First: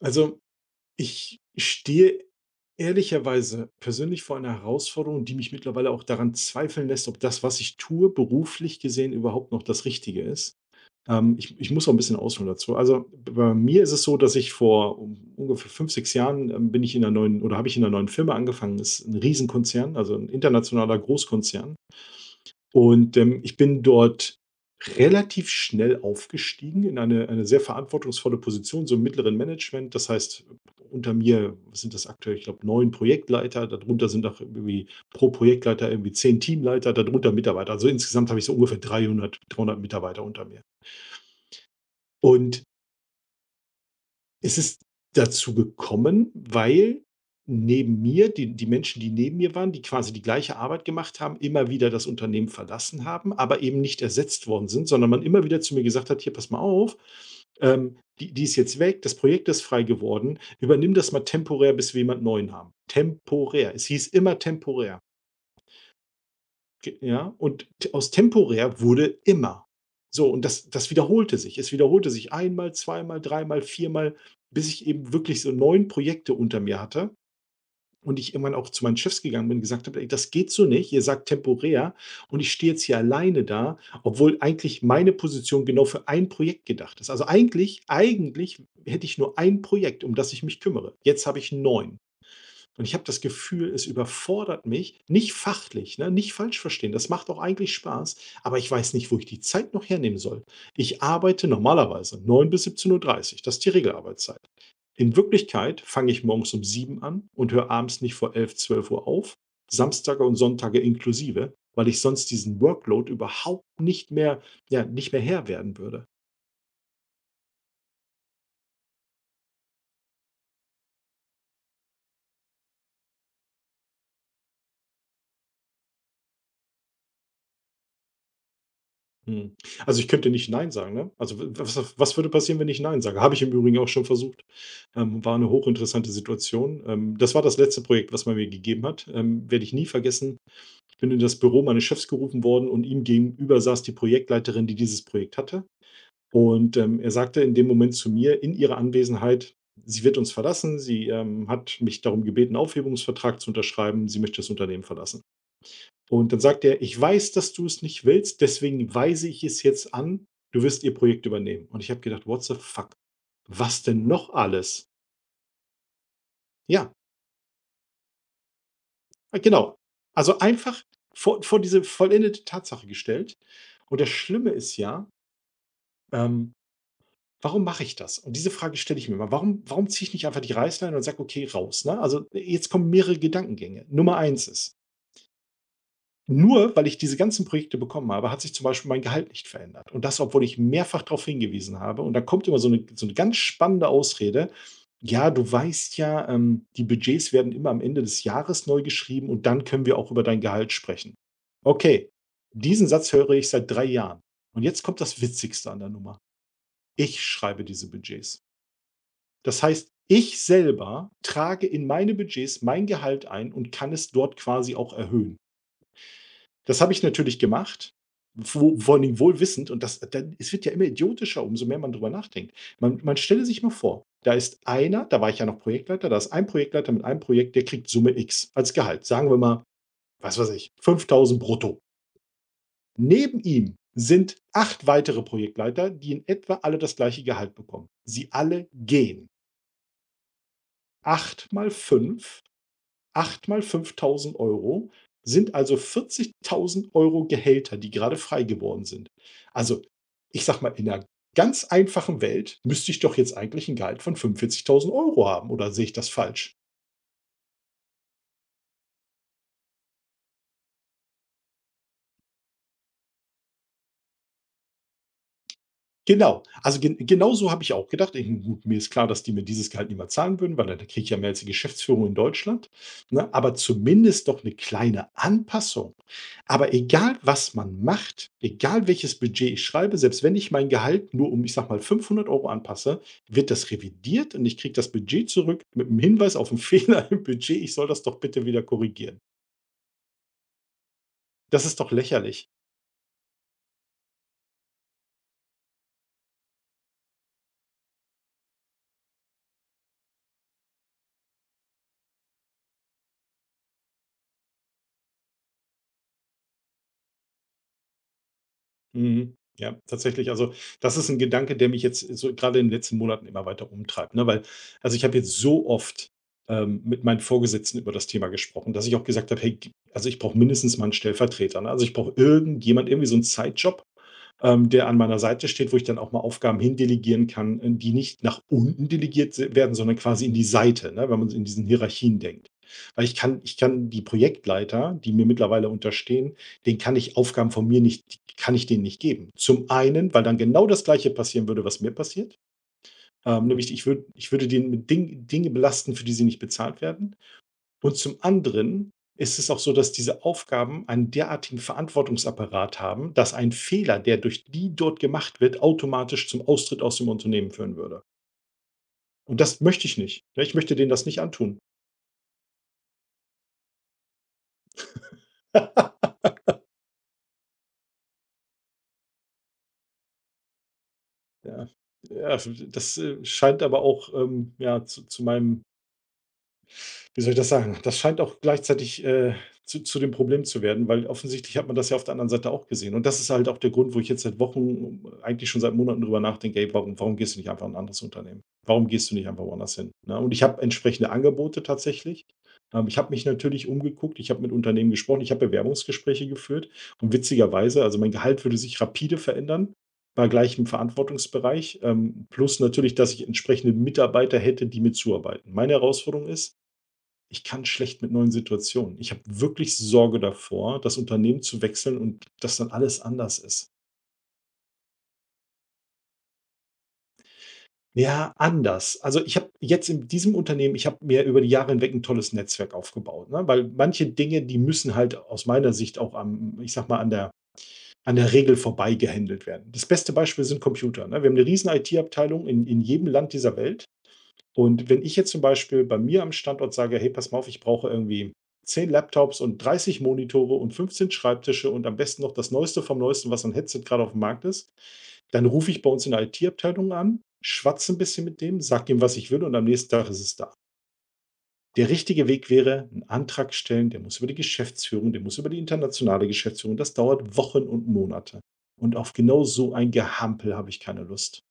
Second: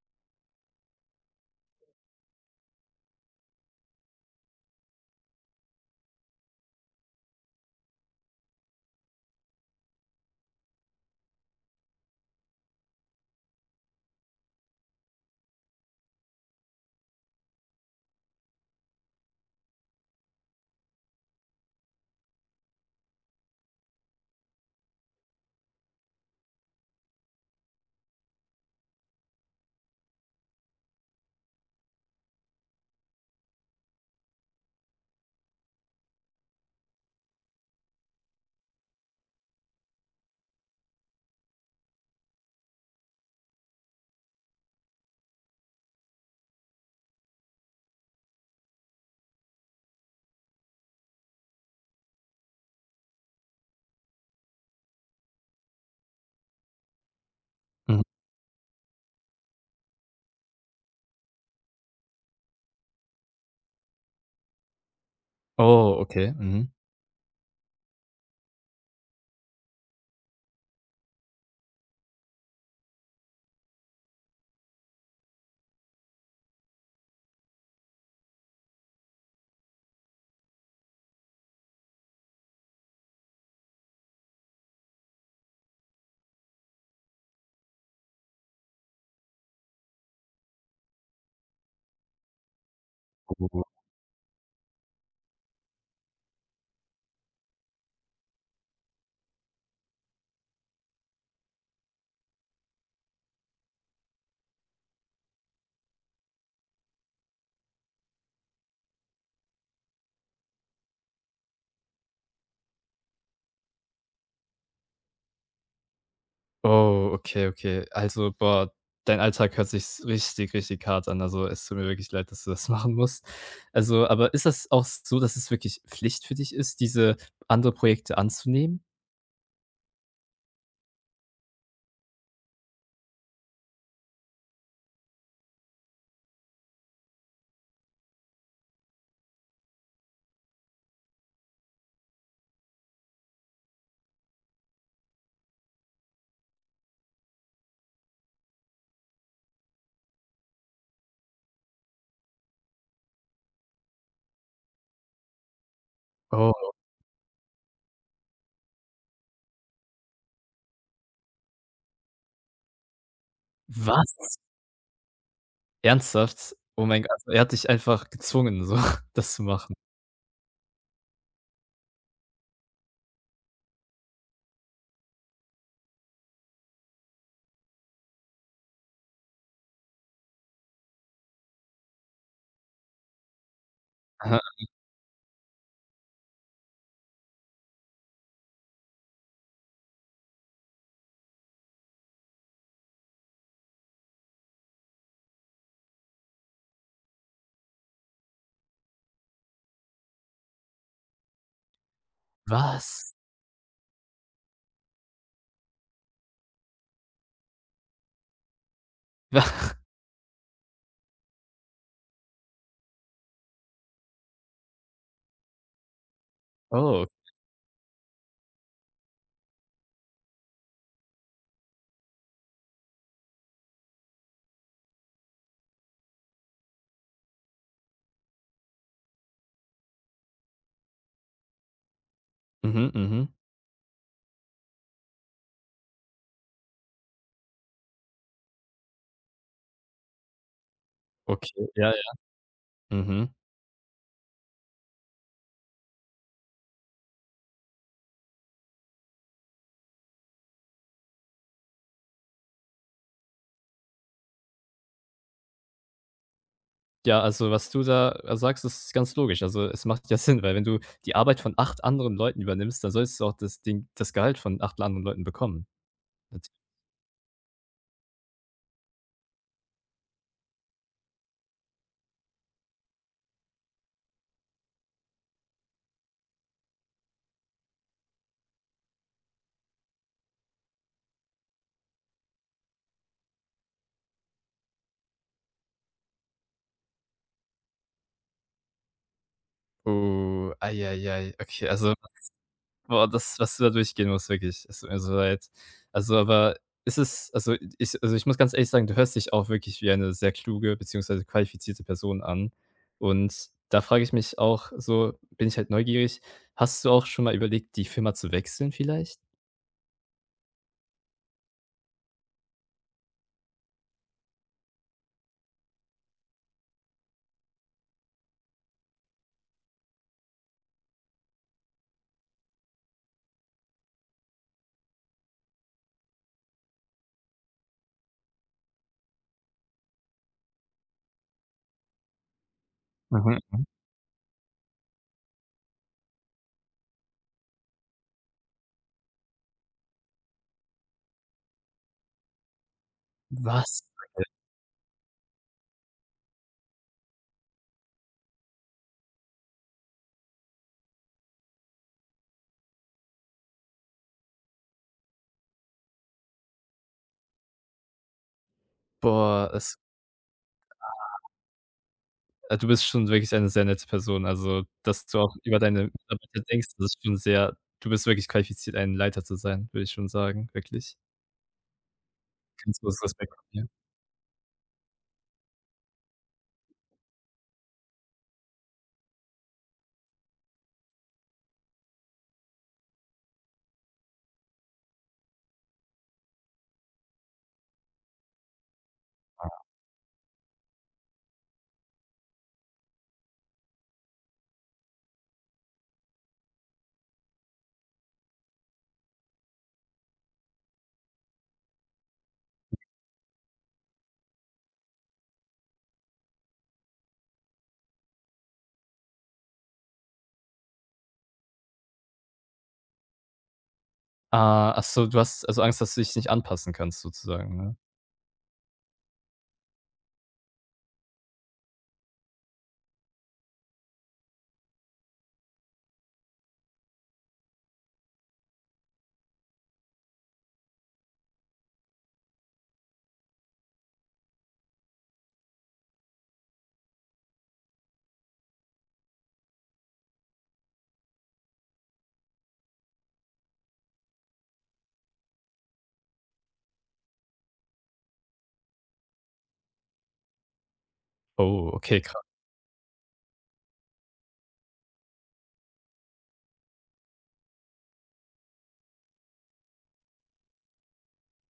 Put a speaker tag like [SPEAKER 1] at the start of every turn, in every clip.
[SPEAKER 1] Also, ich stehe ehrlicherweise persönlich vor einer Herausforderung, die mich mittlerweile auch daran zweifeln lässt, ob das, was ich tue, beruflich gesehen überhaupt noch das Richtige ist. Ich muss auch ein bisschen ausholen dazu. Also bei mir ist es so, dass ich vor ungefähr 5, 6 Jahren bin ich in einer neuen oder habe ich in einer neuen Firma angefangen. Das ist ein Riesenkonzern, also ein internationaler Großkonzern. Ich bin dort relativ schnell aufgestiegen in eine sehr verantwortungsvolle Position, so im mittleren Management. Das heißt, unter mir sind das aktuell, ich glaube, 9 Projektleiter, darunter sind noch irgendwie pro Projektleiter irgendwie 10 Teamleiter, darunter Mitarbeiter. Also, insgesamt habe ich so ungefähr dreihundert Mitarbeiter unter mir. Und es ist dazu gekommen, weil neben mir die Menschen, die neben mir waren, die quasi die gleiche Arbeit gemacht haben, immer wieder das Unternehmen verlassen haben, aber eben nicht ersetzt worden sind, sondern man immer wieder zu mir gesagt hat: „Hier, pass mal auf,
[SPEAKER 2] Mhm.
[SPEAKER 1] die die ist jetzt weg, das Projekt ist frei geworden, übernimm das mal temporär, bis wir jemand Neuen haben." Temporär. Es hieß immer temporär.
[SPEAKER 2] Oh, okay. Mhm.
[SPEAKER 1] Ge Ja, und t aus temporär wurde immer. So, und das wiederholte sich. Es wiederholte sich einmal, zweimal, dreimal, viermal, bis ich eben wirklich so 9 Projekte unter mir hatte und ich irgendwann auch zu meinen Chefs gegangen bin und gesagt habe: „Ey, das geht so nicht. Ihr sagt temporär und ich stehe jetzt hier alleine da, obwohl eigentlich meine Position genau für ein Projekt gedacht ist." Also, eigentlich hätte ich nur ein Projekt, um das ich mich kümmere. Jetzt habe ich neun, und ich habe das
[SPEAKER 2] Mhm.
[SPEAKER 1] Gefühl, es überfordert mich, nicht fachlich, ne, nicht falsch verstehen, das macht auch eigentlich Spaß, aber ich weiß nicht, wo ich die Zeit noch hernehmen soll. Ich arbeite normalerweise 9 bis 17:30 Uhr, das ist die Regelarbeitszeit. In Wirklichkeit fange ich morgens um 7 an und höre abends nicht vor 11, 12 Uhr auf, Samstage und Sonntage inklusive, weil ich sonst diesen Workload überhaupt nicht mehr, ja, nicht mehr Herr werden würde.
[SPEAKER 2] Oh, okay, okay. Also, boah, dein Alltag hört sich s richtig, richtig hart an. Also, es tut mir wirklich leid, dass du das machen musst. Also, aber ist das auch so, dass es wirklich Pflicht für dich ist, diese andere Projekte anzunehmen?
[SPEAKER 1] Mhm. Also, ich könnte nicht „nein" sagen, ne? Also, w was was würde passieren, wenn ich „nein" sage? Habe ich im Übrigen auch schon versucht. War eine hochinteressante Situation. Das war das letzte Projekt, was man mir gegeben hat. Werde ich nie vergessen. Ich bin in das Büro meines Chefs gerufen worden und ihm gegenüber saß die Projektleiterin, die dieses Projekt hatte. Er sagte in dem Moment zu mir in ihrer Anwesenheit: „Sie wird uns verlassen. Sie hat mich darum gebeten, 'n Aufhebungsvertrag zu unterschreiben. Sie möchte das Unternehmen verlassen." Und dann sagt
[SPEAKER 2] Oh,
[SPEAKER 1] er: „Ich weiß, dass du es nicht willst, deswegen weise ich es jetzt an, du wirst ihr Projekt übernehmen." Und ich habe gedacht: „What the fuck? Was denn noch
[SPEAKER 2] was?
[SPEAKER 1] alles?"
[SPEAKER 2] Ernsthaft? Oh
[SPEAKER 1] Ja,
[SPEAKER 2] mein Gott, also, er hat dich einfach gezwungen, so das zu machen.
[SPEAKER 1] genau. Also, einfach vor diese vollendete Tatsache gestellt. Und das Schlimme ist ja, ähm, warum mache ich das? Und diese Frage stelle ich mir immer. Warum ziehe ich nicht einfach die Reißleine und sage: „Okay, raus", ne? Also, jetzt kommen mehrere Gedankengänge. Nummer
[SPEAKER 2] Aha,
[SPEAKER 1] eins ist: Nur weil ich diese ganzen Projekte bekommen habe, hat sich zum Beispiel mein Gehalt nicht verändert. Und das, obwohl ich mehrfach darauf hingewiesen habe. Und da kommt immer so 'ne ganz spannende Ausrede: „Ja, du weißt ja, die Budgets werden immer am Ende des Jahres neu geschrieben und dann können wir auch über dein Gehalt sprechen." Okay, diesen Satz
[SPEAKER 2] was?
[SPEAKER 1] höre ich seit 3 Jahren. Und jetzt kommt das Witzigste an der Nummer: Ich schreibe diese Budgets. Das heißt, ich selber trage in meine Budgets mein Gehalt ein und kann es dort quasi auch erhöhen. Das habe ich
[SPEAKER 2] Oh,
[SPEAKER 1] natürlich gemacht, wo vor allen wohl wissend, und das dann, es wird ja immer idiotischer, umso mehr man drüber nachdenkt. Man stelle sich mal vor, da ist einer, da war ich ja noch Projektleiter, da ist ein Projektleiter mit einem Projekt, der kriegt Summe X als Gehalt. Sagen wir mal, was weiß ich, 5.000 brutto.
[SPEAKER 2] mhm, mhm.
[SPEAKER 1] Neben ihm sind 8 weitere Projektleiter, die in etwa alle das gleiche Gehalt bekommen. Sie alle gehen. 8
[SPEAKER 2] Okay,
[SPEAKER 1] mal
[SPEAKER 2] ja, ja.
[SPEAKER 1] 5.
[SPEAKER 2] Mhm.
[SPEAKER 1] 8 mal 5.000 € sind also 40.000 € Gehälter, die gerade frei geworden sind. Also, ich sage mal, in einer ganz einfachen Welt müsste ich doch jetzt eigentlich ein Gehalt von 45.000 € haben, oder sehe ich das falsch?
[SPEAKER 2] Ja, also, was du da sagst, ist ganz logisch. Also, es macht ja Sinn, weil wenn du die Arbeit von 8 anderen Leuten übernimmst, dann solltest du auch das Gehalt von 8 anderen Leuten bekommen.
[SPEAKER 1] Genau.
[SPEAKER 2] Nat
[SPEAKER 1] Also, genau so habe ich auch gedacht. Ich Gut, mir ist klar, dass die mir dieses Gehalt niemals zahlen würden, weil da kriege ich ja mehr als die Geschäftsführung in Deutschland, ne? Aber zumindest doch 'ne kleine Anpassung. Aber egal, was man macht, egal welches Budget ich schreibe, selbst wenn ich mein Gehalt nur um, ich sage mal, 500 € anpasse, wird das revidiert und ich kriege das Budget zurück mit 'm Hinweis auf 'n Fehler im Budget. Ich soll das doch bitte wieder korrigieren.
[SPEAKER 2] Oh, ei, ei, ei.
[SPEAKER 1] Das
[SPEAKER 2] Okay,
[SPEAKER 1] ist doch
[SPEAKER 2] also,
[SPEAKER 1] lächerlich.
[SPEAKER 2] boah, das, was du da durchgehen musst, wirklich, es tut mir so leid. Also, aber ist es also, ich muss ganz ehrlich sagen, du hörst dich auch wirklich wie eine sehr kluge beziehungsweise qualifizierte Person an. Und da frage ich mich auch so, bin ich halt neugierig, hast du auch schon mal überlegt, die Firma zu wechseln vielleicht?
[SPEAKER 1] Mhm. Ja, tatsächlich. Also, das ist ein Gedanke, der mich jetzt so gerade in den letzten Monaten immer weiter umtreibt, ne? Weil also, ich habe jetzt so oft, mit meinen Vorgesetzten über das Thema gesprochen, dass ich auch gesagt habe: „Hey, g also, ich brauche mindestens mal einen Stellvertreter, ne? Also, ich brauche irgendjemand, irgendwie so einen Zeitjob, der an meiner Seite steht, wo ich dann auch mal Aufgaben hindelegieren kann, die nicht nach unten delegiert se werden, sondern quasi in die Seite", ne, wenn man so in diesen Hierarchien denkt. Weil ich kann ich
[SPEAKER 2] Mhm.
[SPEAKER 1] kann die Projektleiter, die mir mittlerweile unterstehen, den kann ich Aufgaben von mir nicht, die kann ich denen nicht geben. Zum einen, weil dann genau das Gleiche passieren würde, was mir passiert. Nämlich
[SPEAKER 2] Was?
[SPEAKER 1] ich würde den mit Dinge belasten, für die sie nicht bezahlt werden. Und zum anderen ist es auch so, dass diese Aufgaben einen derartigen Verantwortungsapparat haben, dass ein Fehler, der durch die dort gemacht wird, automatisch zum Austritt aus dem Unternehmen führen würde. Und
[SPEAKER 2] Boah,
[SPEAKER 1] das
[SPEAKER 2] es
[SPEAKER 1] möchte ich nicht. Ne, ich möchte denen das nicht antun.
[SPEAKER 2] du bist schon wirklich eine sehr nette Person. Also, dass du auch über deine Mitarbeiter denkst, das ist schon sehr. Du bist wirklich qualifiziert, ein Leiter zu sein, würde ich schon sagen, wirklich.
[SPEAKER 1] Ja. Ja,
[SPEAKER 2] Ganz
[SPEAKER 1] das,
[SPEAKER 2] großen Respekt von
[SPEAKER 1] scheint
[SPEAKER 2] mir.
[SPEAKER 1] aber auch, ja, zu meinem, wie soll ich das sagen, das scheint auch gleichzeitig, zu dem Problem zu werden, weil offensichtlich hat man das ja auf der anderen Seite auch gesehen. Und das ist halt auch der Grund, wo ich jetzt seit Wochen, eigentlich schon seit Monaten, drüber nachdenke: „Ey, warum gehst du nicht einfach in 'n anderes Unternehmen? Warum gehst du nicht einfach woanders hin?" Ne? Und ich habe entsprechende Angebote tatsächlich. Ich habe mich natürlich umgeguckt, ich habe mit Unternehmen gesprochen, ich habe Bewerbungsgespräche geführt, und witzigerweise, also, mein Gehalt würde sich rapide verändern bei gleichem Verantwortungsbereich, plus natürlich, dass ich entsprechende Mitarbeiter hätte, die mir zuarbeiten. Meine Herausforderung ist: Ich kann schlecht mit neuen Situationen. Ich habe wirklich Sorge davor, das Unternehmen zu wechseln und dass dann alles anders ist.
[SPEAKER 2] Ah, ach so, du hast also Angst, dass du dich nicht anpassen kannst sozusagen, ne?
[SPEAKER 1] Ja, anders. Also ich habe jetzt in diesem Unternehmen, ich habe mir über die Jahre hinweg ein tolles Netzwerk aufgebaut, ne? Weil manche Dinge, die müssen halt aus meiner Sicht auch am, ich sag mal, an der Regel vorbei gehandelt werden. Das beste Beispiel sind Computer. Ne? Wir haben eine riesen IT-Abteilung in jedem Land dieser Welt. Und wenn ich jetzt zum Beispiel bei mir am Standort sage: „Hey, pass mal auf, ich brauche irgendwie 10 Laptops und 30 Monitore und 15 Schreibtische und am besten noch das Neueste vom Neuesten, was an Headset gerade auf dem Markt ist", dann rufe ich bei uns in der IT-Abteilung an, schwatze ein bisschen mit dem, sag ihm, was ich will, und am nächsten Tag ist es da.
[SPEAKER 2] Oh,
[SPEAKER 1] Der
[SPEAKER 2] okay, kra
[SPEAKER 1] richtige Weg wäre, einen Antrag stellen, der muss über die Geschäftsführung, der muss über die internationale Geschäftsführung. Das dauert Wochen und Monate. Und auf genau so ein Gehampel habe ich keine Lust.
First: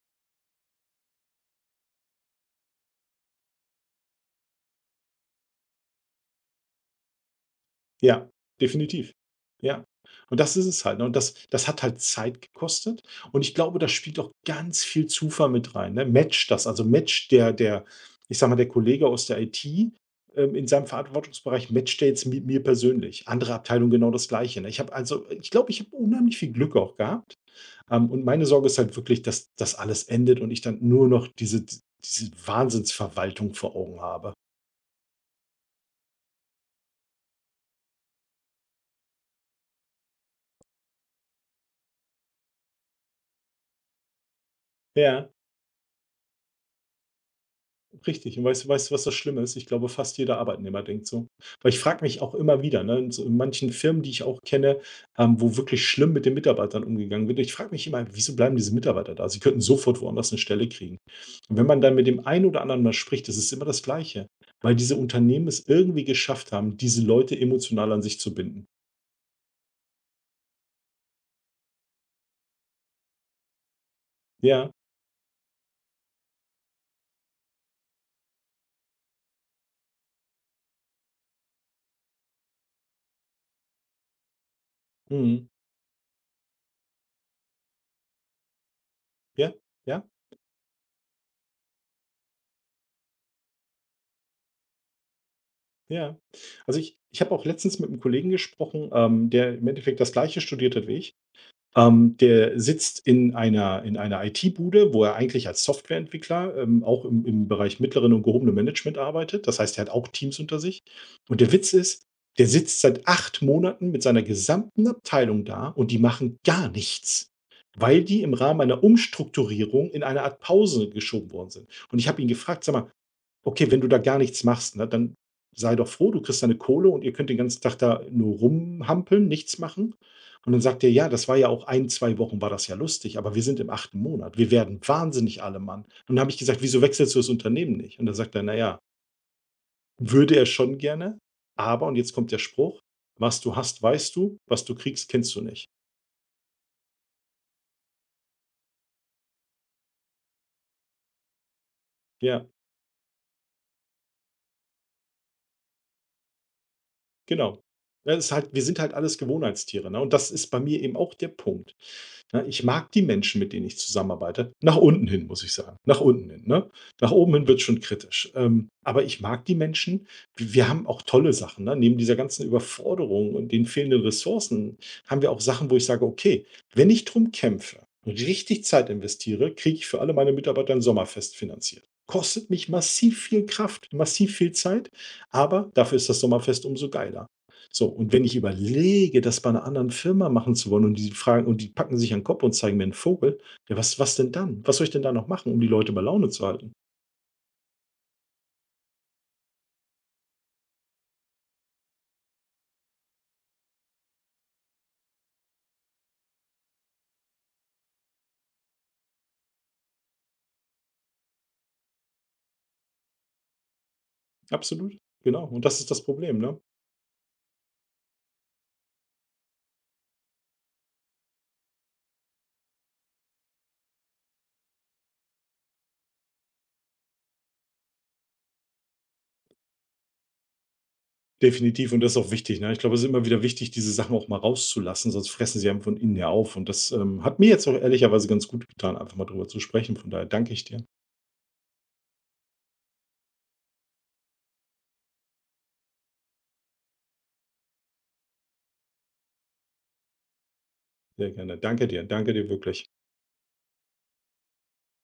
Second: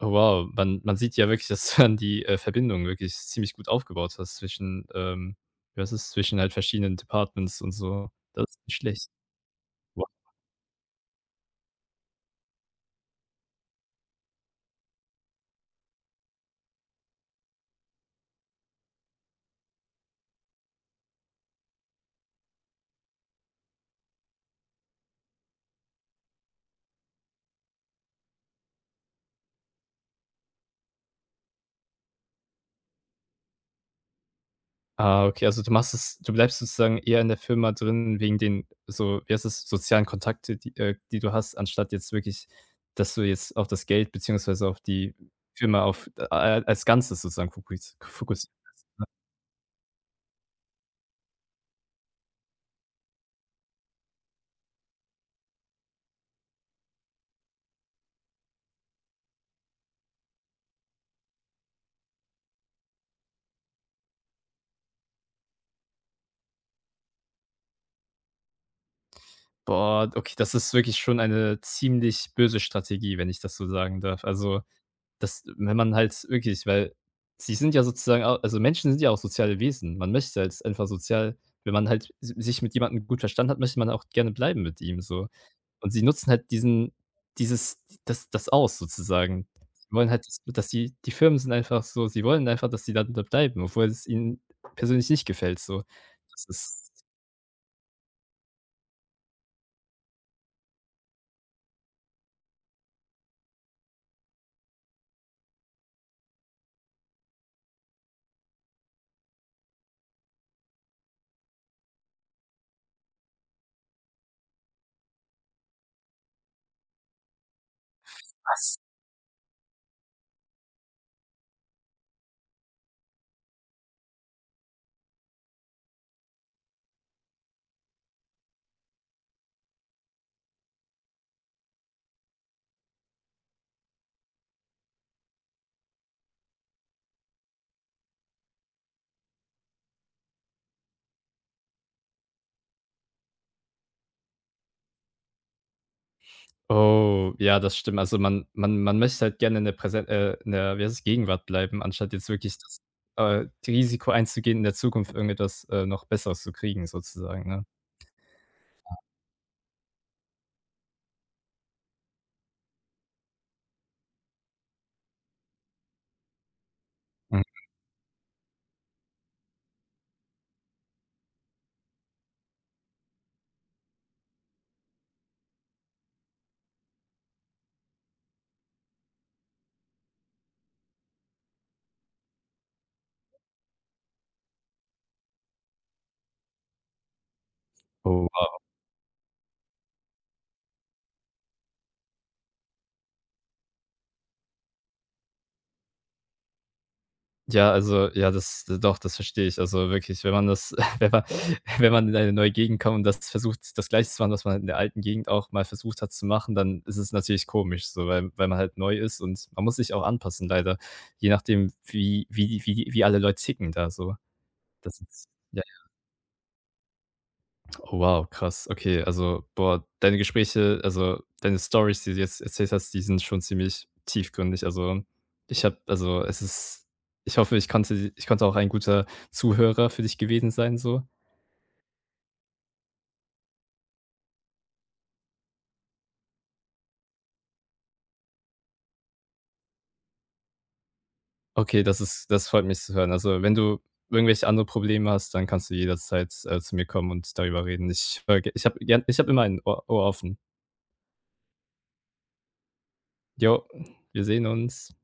[SPEAKER 2] oh wow. Man sieht ja wirklich, dass du dann die, Verbindung wirklich ziemlich gut aufgebaut hast zwischen, wie heißt es, zwischen halt verschiedenen Departments und so.
[SPEAKER 1] Ja,
[SPEAKER 2] Das ist nicht schlecht.
[SPEAKER 1] definitiv. Ja. Und das ist es halt, ne? Und das hat halt Zeit gekostet, und ich glaube, da spielt auch ganz viel Zufall mit rein, ne? Matcht das, also match der, ich sag mal, der Kollege aus der IT, in seinem Verantwortungsbereich matcht der jetzt mit mir persönlich. Andere Abteilung genau das Gleiche, ne? Ich habe Also ich glaube, ich habe unheimlich viel Glück auch gehabt, und meine Sorge ist halt wirklich, dass das alles endet und ich dann nur noch diese Wahnsinnsverwaltung vor Augen habe.
[SPEAKER 2] Ah, okay, also du machst es du bleibst sozusagen eher in der Firma drin wegen den so, wie heißt es sozialen Kontakte, die du hast, anstatt jetzt wirklich, dass du jetzt auf das Geld beziehungsweise auf die
[SPEAKER 1] Ja.
[SPEAKER 2] Firma auf als Ganzes sozusagen fokus
[SPEAKER 1] Richtig. Und
[SPEAKER 2] fokuss.
[SPEAKER 1] weißt du, was das Schlimme ist? Ich glaube, fast jeder Arbeitnehmer denkt so. Weil ich frage mich auch immer wieder, ne, in so in manchen Firmen, die ich auch kenne, wo wirklich schlimm mit den Mitarbeitern umgegangen wird. Ich frage mich immer, wieso bleiben diese Mitarbeiter da? Sie könnten sofort woanders eine Stelle kriegen. Und wenn man dann mit dem einen oder anderen mal spricht, das ist immer das Gleiche, weil diese Unternehmen es irgendwie geschafft haben, diese Leute emotional an sich zu binden.
[SPEAKER 2] Boah, okay, das ist wirklich schon eine ziemlich böse Strategie, wenn ich das so sagen darf. Also,
[SPEAKER 1] Ja,
[SPEAKER 2] das wenn man halt wirklich, weil sie sind ja sozusagen au also Menschen sind ja auch soziale Wesen. Man möchte halt einfach sozial. Wenn man halt si sich mit jemandem gut verstanden hat, möchte man auch gerne bleiben mit ihm so.
[SPEAKER 1] mhm,
[SPEAKER 2] Und sie nutzen halt diesen dieses das aus sozusagen.
[SPEAKER 1] ja,
[SPEAKER 2] Sie
[SPEAKER 1] ja,
[SPEAKER 2] wollen halt, dass die Firmen sind einfach so. Sie wollen einfach, dass die da bleiben, obwohl es ihnen persönlich nicht gefällt so.
[SPEAKER 1] ja.
[SPEAKER 2] Das
[SPEAKER 1] Also,
[SPEAKER 2] ist.
[SPEAKER 1] ich habe auch letztens mit einem Kollegen gesprochen, der im Endeffekt das Gleiche studiert hat wie ich. Der sitzt in einer IT-Bude, wo er eigentlich als Softwareentwickler, auch im Bereich mittleren und gehobenen Management arbeitet. Das heißt, er hat auch Teams unter sich. Und der Witz ist, der sitzt seit 8 Monaten mit seiner gesamten Abteilung da und die machen gar nichts, weil die im Rahmen einer Umstrukturierung in eine Art Pause geschoben worden sind. Und ich habe ihn gefragt: „Sag mal, okay, wenn du da gar nichts machst, ne, dann sei doch froh, du kriegst deine Kohle und ihr könnt den ganzen Tag da nur rumhampeln, nichts machen. Und dann sagt ihr: „Ja, das war ja auch 1, 2 Wochen war das ja lustig, aber wir sind im 8. Monat. Wir werden wahnsinnig alle Mann." Und dann habe ich gesagt: „Wieso wechselst du das Unternehmen nicht?" Und dann sagt er: „Na ja, würde er schon gerne, aber" und jetzt kommt der Spruch: „Was du hast, weißt du, was du kriegst, kennst du nicht."
[SPEAKER 2] Oh, ja, das stimmt. Also, man möchte halt gerne in der wie heißt es, Gegenwart bleiben, anstatt jetzt
[SPEAKER 1] Ja,
[SPEAKER 2] wirklich das, Risiko einzugehen, in der Zukunft irgendetwas, noch Besseres zu kriegen sozusagen,
[SPEAKER 1] genau.
[SPEAKER 2] ne?
[SPEAKER 1] Ja, das ist halt, wir sind halt alles Gewohnheitstiere, ne? Und das ist bei mir eben auch der Punkt. Ne, ich mag die Menschen, mit denen ich zusammenarbeite. Nach unten hin, muss ich sagen. Nach unten hin. Ne? Nach oben
[SPEAKER 2] Mhm.
[SPEAKER 1] hin wird schon kritisch. Aber ich mag die Menschen. Wir haben auch tolle Sachen. Ne? Neben dieser ganzen Überforderung und den fehlenden Ressourcen haben wir auch Sachen, wo ich sage, okay, wenn ich drum kämpfe und richtig Zeit investiere, kriege ich für alle meine Mitarbeiter ein Sommerfest finanziert. Kostet mich massiv viel Kraft, massiv viel Zeit, aber dafür ist das Sommerfest umso geiler. So, und wenn
[SPEAKER 2] Oh,
[SPEAKER 1] ich
[SPEAKER 2] wow.
[SPEAKER 1] überlege, das bei einer anderen Firma machen zu wollen und die fragen und die packen sich an den Kopf und zeigen mir 'n Vogel, ja, was denn dann? Was soll ich denn da noch machen, um die Leute bei Laune zu halten?
[SPEAKER 2] Ja, also ja, das doch, das verstehe ich. Also wirklich, wenn man das wenn man wenn man in eine neue Gegend kommt und das versucht, das Gleiche zu machen, was man halt in der alten Gegend auch mal versucht hat zu machen, dann ist es natürlich komisch so, weil man halt neu ist und man muss sich auch anpassen leider, je nachdem, wie alle Leute ticken da so.
[SPEAKER 1] Absolut,
[SPEAKER 2] Das ist.
[SPEAKER 1] genau. Und das ist das Problem, ne?
[SPEAKER 2] Oh, wow, krass. Okay, also, boah, deine Gespräche also, deine Stories, die du jetzt erzählt hast, die sind schon ziemlich tiefgründig. Also, ich habe. Also, es ist. Ich hoffe, ich konnte auch ein guter Zuhörer für dich gewesen sein so.
[SPEAKER 1] Definitiv, und das ist auch wichtig, ne? Ich glaube, es ist immer wieder wichtig, diese Sachen auch mal rauszulassen, sonst fressen sie einem von innen ja auf. Und das, hat mir jetzt auch ehrlicherweise ganz gut getan, einfach mal drüber zu sprechen. Von daher danke ich dir.
[SPEAKER 2] Okay, das ist, das freut mich zu hören. Also, wenn du irgendwelche andere Probleme hast, dann kannst du jederzeit, zu mir kommen und darüber reden. Ich höre. Ich habe immer ein Ohr offen.
[SPEAKER 1] Sehr gerne. Danke dir. Danke dir wirklich.
[SPEAKER 2] Jo, wir sehen uns.